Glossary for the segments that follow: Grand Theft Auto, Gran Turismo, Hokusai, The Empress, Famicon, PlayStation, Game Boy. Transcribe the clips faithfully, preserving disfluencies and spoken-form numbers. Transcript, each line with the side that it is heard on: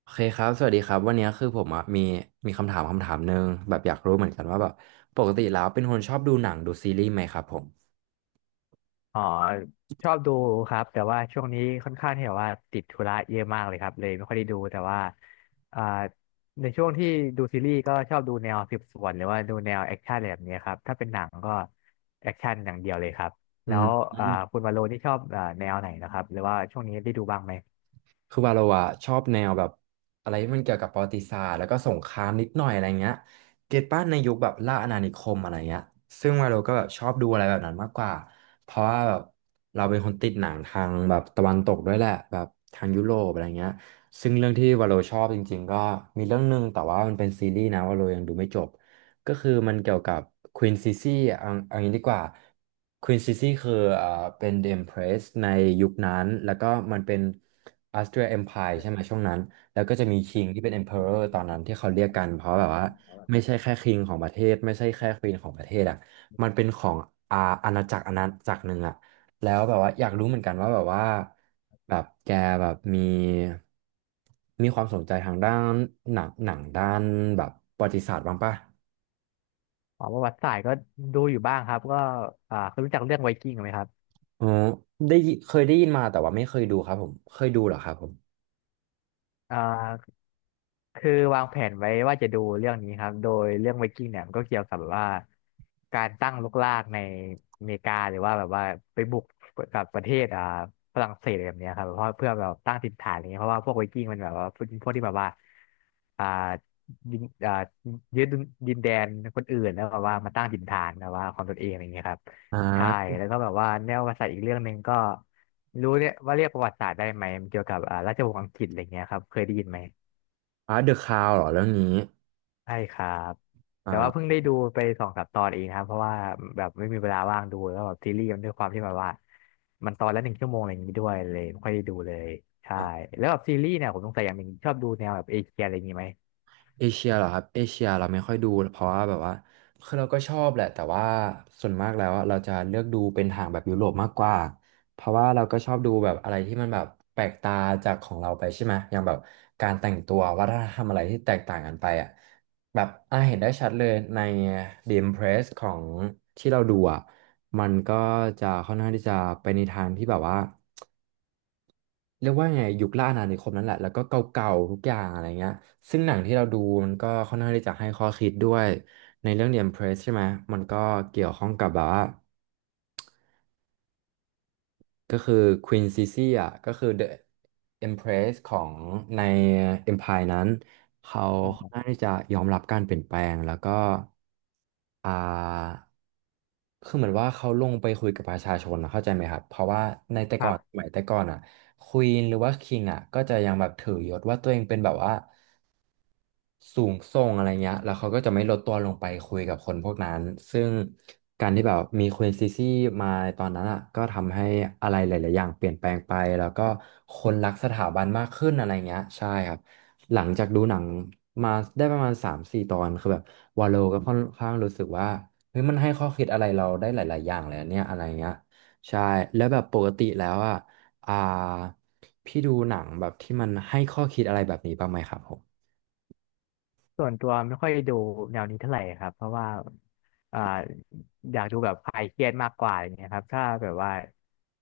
right: โอเคครับสวัสดีครับวันนี้คือผมอ่ะมีมีคำถามคำถามหนึ่งแบบอยากรู้เหมือนกันว่าแบบปกติแล้วเป็นคนชอบดูหนังดูซีรีส์ไหมครับผม
left: อ๋อชอบดูครับแต่ว่าช่วงนี้ค่อนข้างที่แบบว่าติดธุระเยอะมากเลยครับเลยไม่ค่อยได้ดูแต่ว่าอ่าในช่วงที่ดูซีรีส์ก็ชอบดูแนวสืบสวนหรือว่าดูแนวแอคชั่นอะไรแบบนี้ครับถ้าเป็นหนังก็แอคชั่นอย่างเดียวเลยครับ
right: อื
left: แล้
right: ม
left: ว
right: อื
left: อ่า
right: ม
left: คุณวาโลนี่ชอบอ่าแนวไหนนะครับหรือว่าช่วงนี้ได้ดูบ้างไหม
right: คือว่าเราอะชอบแนวแบบอะไรที่มันเกี่ยวกับประวัติศาสตร์แล้วก็สงครามนิดหน่อยอะไรเงี้ยเกตป้าในยุคแบบล่าอาณานิคมอะไรเงี้ยซึ่งว่าเราก็แบบชอบดูอะไรแบบนั้นมากกว่าเพราะว่าแบบเราเป็นคนติดหนังทางแบบตะวันตกด้วยแหละแบบทางยุโรปอะไรเงี้ยซึ่งเรื่องที่วาโลชอบจริงๆก็มีเรื่องหนึงแต่ว่ามันเป็นซีรีส์นะวาโลยังดูไม่จบ ก็คือมันเกี่ยวกับควีนซิซี่เอาเอางี้ดีกว่าควีนซิซี่คืออ่าเป็น The Empress ในยุคนั้น แล้วก็มันเป็น Austria Empire ใช่ไหมช่วงนั้น แล้วก็จะมีคิงที่เป็น Emperor ตอนนั้นที่เขาเรียกกัน เพราะแบบว่าไม่ใช่แค่คิงของประเทศไม่ใช่แค่ควีนของประเทศอ่ะมันเป็นของอาอาณาจักรอาณาจักรหนึ่งอ่ะแล้วแบบว่าอยากรู้เหมือนกันว่าแบบว่าแบบแกแบบมีมีความสนใจทางด้านหนังหนังด้านแบบประวัติศาสตร์บ้างปะ
left: อ๋อประวัติศาสตร์ก็ดูอยู่บ้างครับก็อ่าเคยรู้จักเรื่องไวกิ้งไหมครับ
right: อ๋อได้ยิเคยได้ยินมาแต่ว่าไม่เคยดูครับผมเคยดูเหรอครับผม
left: อ่า คือวางแผนไว้ว่าจะดูเรื่องนี้ครับโดยเรื่องไวกิ้งเนี่ยมันก็เกี่ยวกับแบบว่าการตั้งรกรากในอเมริกาหรือว่าแบบว่าไปบุกกับประเทศอ่าฝรั่งเศสอะไรแบบเนี้ยครับเพราะเพื่อแบบตั้งถิ่นฐานอะไรเงี้ยเพราะว่าพวกไวกิ้งมันแบบว่าพวกพวกที่แบบว่าอ่ายึดอ่ายึดดินแดนคนอื่นแล้วแบบว่ามาตั้งถิ่นฐานแบบว่าของตนเองอะไรเงี้ยครับ
right: อ่
left: ใช่
right: า
left: แล้วก็แบบว่าแนวประวัติศาสตร์อีกเรื่องหนึ่งก็รู้เนี่ยว่าเรียกประวัติศาสตร์ได้ไหมมันเกี่ยวกับอ่าราชวงศ์อังกฤษอะไรเงี้ยครับเคยได้ยินไหม
right: อ่าเดอะคราวเหรอเรื่องนี้
left: ใช่ครับ
right: อ่
left: แต่ว่าเพิ่ง
right: า
left: ได้ดูไปสองสามตอนเองนะครับเพราะว่าแบบไม่มีเวลาว่างดูแล้วแบบซีรีส์มันด้วยความที่แบบว่ามันตอนละหนึ่งชั่วโมงอะไรอย่างนี้ด้วยเลยไม่ค่อยได้ดูเลยใช่แล้วแบบซีรีส์เนี่ยผมสงสัยอย่างหนึ่งชอบดูแนวแบบเอเชียอะไรอย่างนี้ไหม
right: เอเชียเหรอครับเอเชียเราไม่ค่อยดูเพราะว่าแบบว่าคือเราก็ชอบแหละแต่ว่าส่วนมากแล้วอะเราจะเลือกดูเป็นทางแบบยุโรปมากกว่าเพราะว่าเราก็ชอบดูแบบอะไรที่มันแบบแปลกตาจากของเราไปใช่ไหมอย่างแบบการแต่งตัววัฒนธรรมอะไรที่แตกต่างกันไปอ่ะแบบอ่ะเห็นได้ชัดเลยใน The Impress ของที่เราดูอ่ะมันก็จะค่อนข้างที่จะไปในทางที่แบบว่า เรียกว่าไงยุคล่าอาณานิคมนั่นแหละแล้วก็เก่าๆทุกอย่างอะไรเงี้ยซึ่งหนังที่เราดูมันก็ค่อนข้างที่จะให้ข้อคิดด้วยในเรื่อง The Empress ใช่ไหมมันก็เกี่ยวข้องกับแบบว่า ก็คือ Queen Sisi อ่ะก็คือ The Empress ของใน Empire นั้นเขาค่อนข้า
left: ค
right: งที่จะยอมรับการเปลี่ยนแปลงแล้วก็อ่าคือเหมือนว่าเขาลงไปคุยกับประชาชนนะเข้าใจไหมครับเพราะว่าในแต่ก่อ
left: รับ
right: นสมัยแต่ก่อนอ่ะควีนหรือว่าคิงอ่ะก็จะยังแบบถือยศว่าตัวเองเป็นแบบว่า สูงส่งอะไรเงี้ยแล้วเขาก็จะไม่ลดตัวลงไปคุยกับคนพวกนั้นซึ่งการที่แบบมีควีนซีซี่มาตอนนั้นอ่ะก็ทำให้อะไรหลายๆอย่างเปลี่ยนแปลงไปแล้วก็คนรักสถาบันมากขึ้นอะไรเงี้ยใช่ครับหลังจากดูหนังมาได้ประมาณสามถึงสี่ตอนคือแบบวาโลก็ค่อนข้างรู้สึกว่าเฮ้ยมันให้ข้อคิดอะไรเราได้หลายๆอย่างเลยอะเนี่ยอะไรเงี้ยใช่แล้วแบบปกติแล้วอ่ะอ่าพี่ดูหนังแบบที่มันให้ข้อคิดอะไรแบบนี้บ้างไหมครับผม
left: ส่วนตัวไม่ค่อยดูแนวนี้เท่าไหร่ครับเพราะว่าอ่าอยากดูแบบคลายเครียดมากกว่าอย่างเงี้ยครับถ้าแบบว่า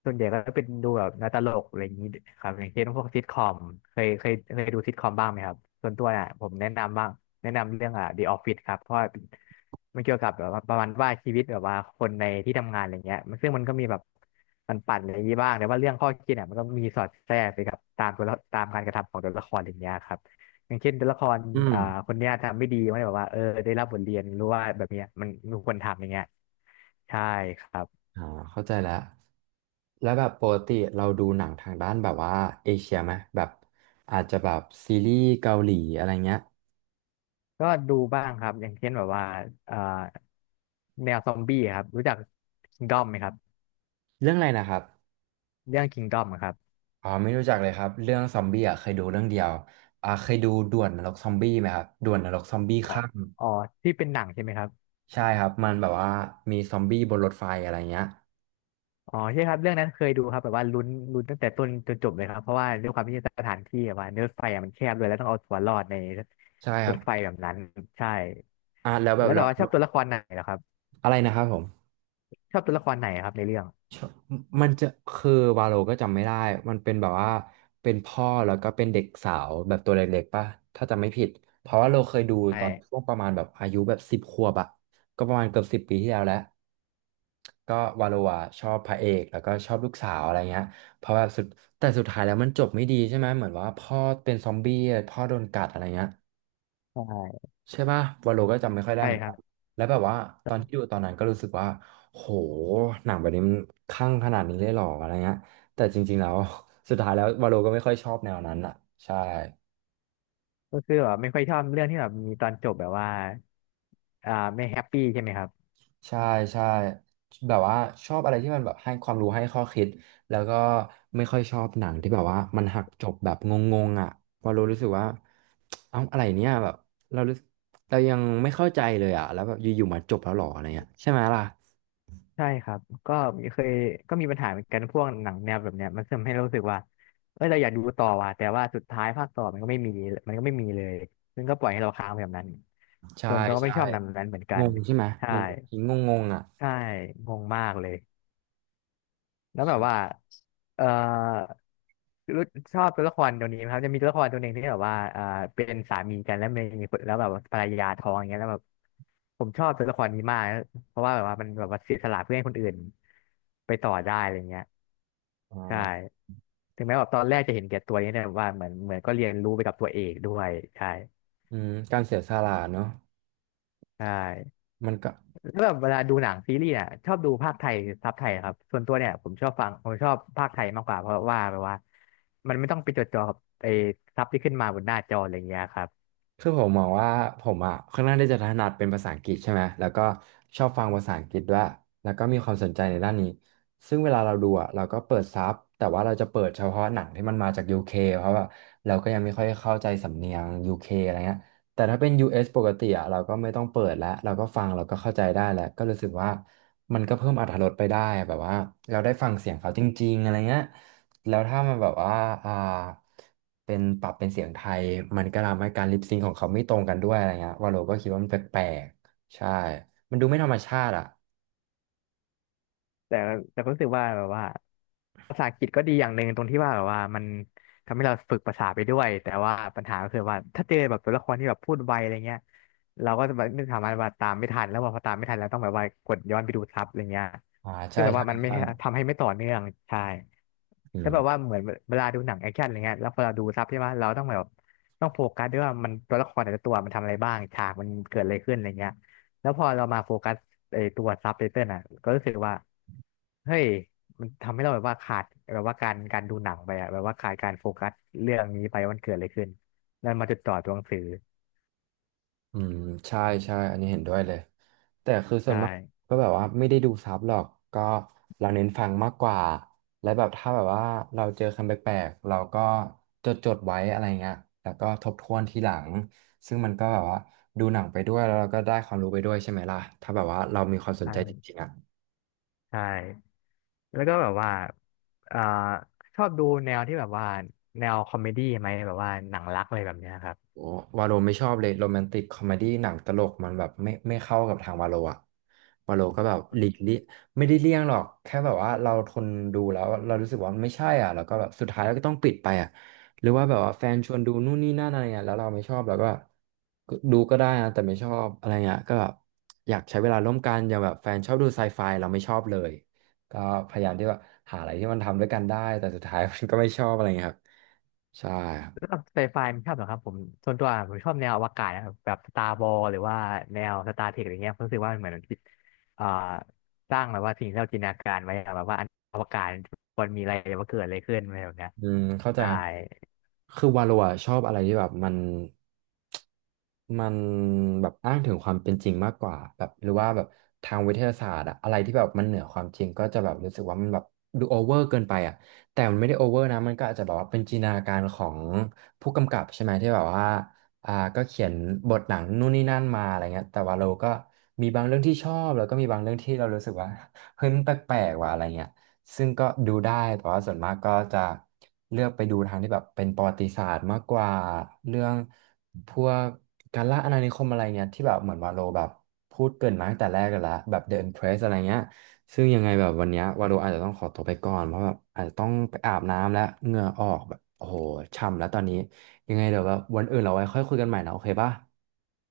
left: ส่วนใหญ่ก็เป็นดูแบบหนังตลกอะไรอย่างนี้ครับอย่างเช่นพวกซิทคอมเคยเคยเคยดูซิทคอมบ้างไหมครับส่วนตัวเนี่ยผมแนะนำบ้างแนะนำเรื่องอ่ะ The Office ครับเพราะว่ามันเกี่ยวกับแบบว่าประมาณว่าชีวิตแบบว่าคนในที่ทำงานอะไรเงี้ยมันซึ่งมันก็มีแบบปั่นๆอะไรอย่างนี้บ้างแต่ว่าเรื่องข้อคิดเนี่ยมันก็มีสอดแทรกไปกับตามตัวละตามการกระทำของตัวละครอย่างเงี้ยครับ อย่างเช่นตัวละครอ่าคนเนี้ยทำไม่ดีมันแบบว่าเออได้รับบทเรียนรู้ว่าแบบเนี้ยมันไมนควรทำอย่างเงี้ยใช่ครับ
right: อ่าเข้าใจแล้วแล้วแบบปกติเราดูหนังทางด้านแบบว่าเอเชียไหมแบบอาจจะแบบซีรีส์เกาหลีอะไรเงี้ย
left: ก็ดูบ้างครับอย่างเช่นแบบว่าอ่าแนวซอมบี้ครับรู้จักคิงดอม ไหมครับ
right: เรื่องอะไรนะครับ
left: เรื่องคิงดอม อะครับ
right: อ๋อไม่รู้จักเลยครับ เรื่องซอมบี้อ่ะเคยดูเรื่องเดียวอ่าเคยดูด่วนนรกซอมบี้ไหมครับด่วนนรกซอมบี้ข้าม
left: อ๋อที่เป็นหนังใช่ไหมครับ
right: ใช่ครับมันแบบว่ามีซอมบี้บนรถไฟอะไรเงี้ย
left: อ๋อใช่ครับเรื่องนั้นเคยดูครับแบบว่าลุ้นลุ้นตั้งแต่ต้นจนจบเลยครับเพราะว่าด้วยความที่สถานที่แบบว่ารถไฟอะมันแคบเลยแล้วต้องเอาตัวรอดใน
right: ใช่ค
left: ร
right: รั
left: ถ
right: บ
left: ไฟแบบนั้นใช่
right: อ่าแล้วแบ
left: แล้
right: บ
left: วแบ
right: เรา
left: บว่าชอบตัวละครไหนเหรอครับ
right: อะไรนะครับผม
left: ชอบตัวละครไหนครับในเรื่อง
right: ชอบมันจะคือวาโลก็จำไม่ได้มันเป็นแบบว่าเป็นพ่อแล้วก็เป็นเด็กสาวแบบตัวเล็กๆป่ะถ้าจำไม่ผิดเพราะว่าเราเคยดู
left: ใช
right: ตอนช่ว
left: ่
right: งประมาณแบบอายุแบบสิบขวบอะก็ประมาณเกือบสิบปีที่แล้วแหล้วก็วาโลอะชอบพระเอกแล้วก็ชอบลูกสาวอะไรเงี้ยเพราะว่าสุดแต่สุดท้ายแล้วมันจบไม่ดีใช่ไหมเหมือนว่าพ่อเป็นซอมบี้พ่อโดนกัดอะไรเงี้ย
left: ใช่
right: ใช่ป่ะวาโลก็จำไม่ค่อยได้
left: ใช่
right: เหมือน
left: ครั
right: กัน
left: บ
right: แล้วแบบว่าตอนที่ดูตอนนั้นก็รู้สึกว่าโหหนังแบบนี้มันคลั่งขนาดนี้เลยเหรออะไรเงี้ยแต่จริงๆแล้ว สุดท้ายแล้ววาโลก็ไม่ค่อยชอบแนวนั้นอ่ะใช่
left: ก็คือแบบไม่ค่อยชอบเรื่องที่แบบมีตอนจบแบบว่าอ่าไม่แฮปปี้ใช่ไหมครับ
right: ใช่ใช่แบบว่าชอบอะไรที่มันแบบให้ความรู้ให้ข้อคิดแล้วก็ไม่ค่อยชอบหนังที่แบบว่ามันหักจบแบบงงๆอ่ะวาโลรู้สึกว่า เอ้าอะไรเนี่ยแบบเรารู้สึกเรายังไม่เข้าใจเลยอ่ะแล้วแบบอยู่ๆมาจบแล้วเหรออะไรเงี้ยใช่ไหมล่ะ
left: ใช่ครับก็เคยก็มีปัญหาเหมือนกันพวกหนังแนวแบบเนี้ยมันทำให้รู้สึกว่าเออเราอยากดูต่อว่ะแต่ว่าสุดท้ายภาคต่อมันก็ไม่มีมันก็ไม่มีเลยซึ่งก็ปล่อยให้เราค้างแบบนั้น
right: ใช่
left: ส่วนตัวก็ไม่
right: ใช่
left: ชอบหนังแบบนั้นเหมือนกั
right: ง
left: น
right: งใช่ไหม
left: ใช่
right: มันแบบงงงงๆอ่ะ
left: ใช่งงมากเลย แล้วแบบว่าเอ่อรู้ชอบตัวละครตัวนี้ไหมครับจะมีตัวละครตัวหนึ่งที่แบบว่าเอ่อเป็นสามีกันแล้วมีคนแล้วแบบว่าภรรยาท้องอย่างเงี้ยแล้วแบบผมชอบตัวละครนี้มากเพราะว่าแบบว่ามันแบบว่าเสียสละเพื่อให้คนอื่นไปต่อได้อะไรเงี้ย
right: เอ่
left: ใช
right: า
left: ่ถึงแม้แบบตอนแรกจะเห็นแก่ตัวนี่แต่ว่าเหมือนเหมือนก็เรียนรู้ไปกับตัวเอกด้วยใช่
right: อืมการเสียสละเนอะ
left: ใช่
right: มันก็
left: แล้วแบบเวลาดูหนังซีรีส์เนี่ยชอบดูภาคไทยซับไทยครับส่วนตัวเนี่ยผมชอบฟังผมชอบภาคไทยมากกว่าเพราะว่าแบบว่ามันไม่ต้องไปจดจ่อกับไอ้ซับที่ขึ้นมาบนหน้าจออะไรเงี้ยครับ
right: คือผมมองว่าผมอ่ะค่อนข้างที่จะถนัดเป็นภาษาอังกฤษใช่ไหมแล้วก็ชอบฟังภาษาอังกฤษด้วยแล้วก็มีความสนใจในด้านนี้ซึ่งเวลาเราดูอ่ะเราก็เปิดซับแต่ว่าเราจะเปิดเฉพาะหนังที่มันมาจากยูเคเพราะว่าเราก็ยังไม่ค่อยเข้าใจสำเนียงยูเคอะไรเงี้ยแต่ถ้าเป็นยูเอสปกติอ่ะเราก็ไม่ต้องเปิดแล้วเราก็ฟังเราก็เข้าใจได้แล้วก็รู้สึกว่ามันก็เพิ่มอรรถรสไปได้แบบว่าเราได้ฟังเสียงเขาจริงๆอะไรเงี้ย แล้วถ้ามันแบบว่าอ่าเป็นปรับเป็นเสียงไทยมันก็ทำให้การลิปซิงของเขาไม่ตรงกันด้วยอะไรเงี้ยว่าโลก็คิดว่ามันแปลกๆใช่มันดูไม่ธรรมชาติอ่ะ
left: แต่แต่ก็รู้สึกว่าแบบว่าภาษาอังกฤษก็ดีอย่างหนึ่งตรงที่ว่าแบบว่ามันทำให้เราฝึกภาษาไปด้วยแต่ว่าปัญหาก็คือว่าถ้าเจอแบบตัวละครที่แบบพูดไวอะไรเงี้ยเราก็จะแบบไม่สามารถว่าตามไม่ทันแล้วพอตามไม่ทันเราต้องแบบว่ากดย้อนไปดูซับอะไรเงี้ย
right: อ่าใช่
left: ซึ่งแบบ
right: ใช่
left: ว่ามันไม่
right: ใช่
left: ทำให้ไม่ต่อเนื่องใช่
right: อื
left: แล้วแบบว่า
right: ม
left: เหมือนเวลาดูหนังแอคชั่นอะไรเงี้ยแล้วพอเราดูซับใช่ไหมเราต้องแบบต้องโฟกัสด้วยว่ามันตัวละครแต่ละตัวมันทำอะไรบ้างฉากมันเกิดอะไรขึ้นอะไรเงี้ย แล้วพอเรามาโฟกัสไอ้ตัวซับไตเติลอ่ะก็รู้สึกว่าเฮ้ยมันทำให้เราแบบว่าขาดแบบว่าการการดูหนังไปอ่ะแบบว่าขาดการโฟกัสเรื่องนี้ไปว่ามันเกิดอะไรขึ้นนั่นมาจดจ่อตัวหนังสือ
right: อืมใช่ใช่อันนี้เห็นด้วยเลยแต่คือส่ว
left: ใช่
right: นมากก็แบบว่าไม่ได้ดูซับหรอกก็เราเน้นฟังมากกว่าและแบบถ้าแบบว่าเราเจอคำแปลกๆเราก็จดจดไว้อะไรเงี้ยแล้วก็ทบทวนทีหลังซึ่งมันก็แบบว่าดูหนังไปด้วยแล้วเราก็ได้ความรู้ไปด้วยใช่ไหมล่ะถ้าแบบว่าเรามีความสนใจจ
left: ใช่
right: ริงๆอ่ะ
left: ใช่แล้วก็แบบว่าเอ่าชอบดูแนวที่แบบว่าแนวคอมเมดี้ไหมแบบว่าหนังรักอะไรแบบเนี้ยครับ
right: โอ้วาโลไม่ชอบเลยโรแมนติกคอมเมดี้หนังตลกมันแบบไม่ไม่เข้ากับทางวาโลอะวาโลก็แบบหลีกเลี่ยงไม่ได้เลี่ยงหรอกแค่แบบว่าเราทนดูแล้วเรารู้สึกว่ามันไม่ใช่อ่ะแล้วก็แบบสุดท้ายเราก็ต้องปิดไปอ่ะหรือว่าแบบว่าแฟนชวนดูนู่นนี่นั่นอะไรเงี้ยแล้วเราไม่ชอบเราก็แบบดูก็ได้นะแต่ไม่ชอบอะไรเงี้ยก็แบบอยากใช้เวลาร่วมกันอย่างแบบแฟนชอบดูไซไฟเราไม่ชอบเลยก็พยายามที่ว่าหาอะไรที่มันทำด้วยกันได้แต่สุดท้ายมันก็ไม่ชอบอะไรเงี้ยครับใช่
left: สำหรับไซไฟมันชอบเหรอครับผมส่วนตัวผมชอบแนวอวกาศนะครับแบบสตาร์บอ s หรือว่าแนวสตาร์เทคอะไรเงี้ยผมรู้สึกว่ามันเหมือนอ่าสร้างแบบว่าสิ่งที่เราจินตนาการไว้อะแบบว่าอนอวกาศมันมีอะไรว่าเกิดอะไรขึ้นอะไรแบบเนี้ย
right: อืมเข้าใจ
left: ได้
right: ครับคือวาโลอะชอบอะไรที่แบบมันมันแบบอ้างถึงความเป็นจริงมากกว่าแบบหรือว่าแบบทางวิทยาศาสตร์อะอะไรที่แบบมันเหนือความจริงก็จะแบบรู้สึกว่ามันแบบดูโอเวอร์เกินไปอะแต่มันไม่ได้โอเวอร์นะมันก็อาจจะแบบว่าเป็นจินตนาการของผู้กำกับใช่ไหมที่แบบว่าอ่าก็เขียนบทหนังนู่นนี่นั่นมาอะไรเงี้ยแต่ว่าเราก็มีบางเรื่องที่ชอบแล้วก็มีบางเรื่องที่เรารู้สึกว่า เฮ้ยมันแปลกๆว่ะอะไรเงี้ย ซึ่งก็ดูได้แต่ว่าส่วนมากก็จะเลือกไปดูทางที่แบบเป็นประวัติศาสตร์มากกว่าเรื่องพวกการล่าอาณานิคมอะไรเงี้ยที่แบบเหมือนวาโลแบบพูดเกริ่นมาตั้งแต่แรกกันแล้วแบบ The Empress อะไรเงี้ยซึ่งยังไงแบบวันเนี้ยวาโลอาจจะต้องขอตัวไปก่อนเพราะแบบอาจจะต้องไปอาบน้ำแล้วเหงื่อออกแบบโอ้โหช่ำแล้วตอนนี้ยังไงเดี๋ยวแบบวันอื่นเราไว้ค่อยคุยกันใหม่นะโอเคป่ะ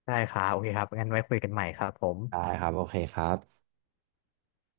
left: ได้ครับโอเคครับงั้นไว้คุยกันใหม่ครับผม
right: ได้ครับโอเคครับ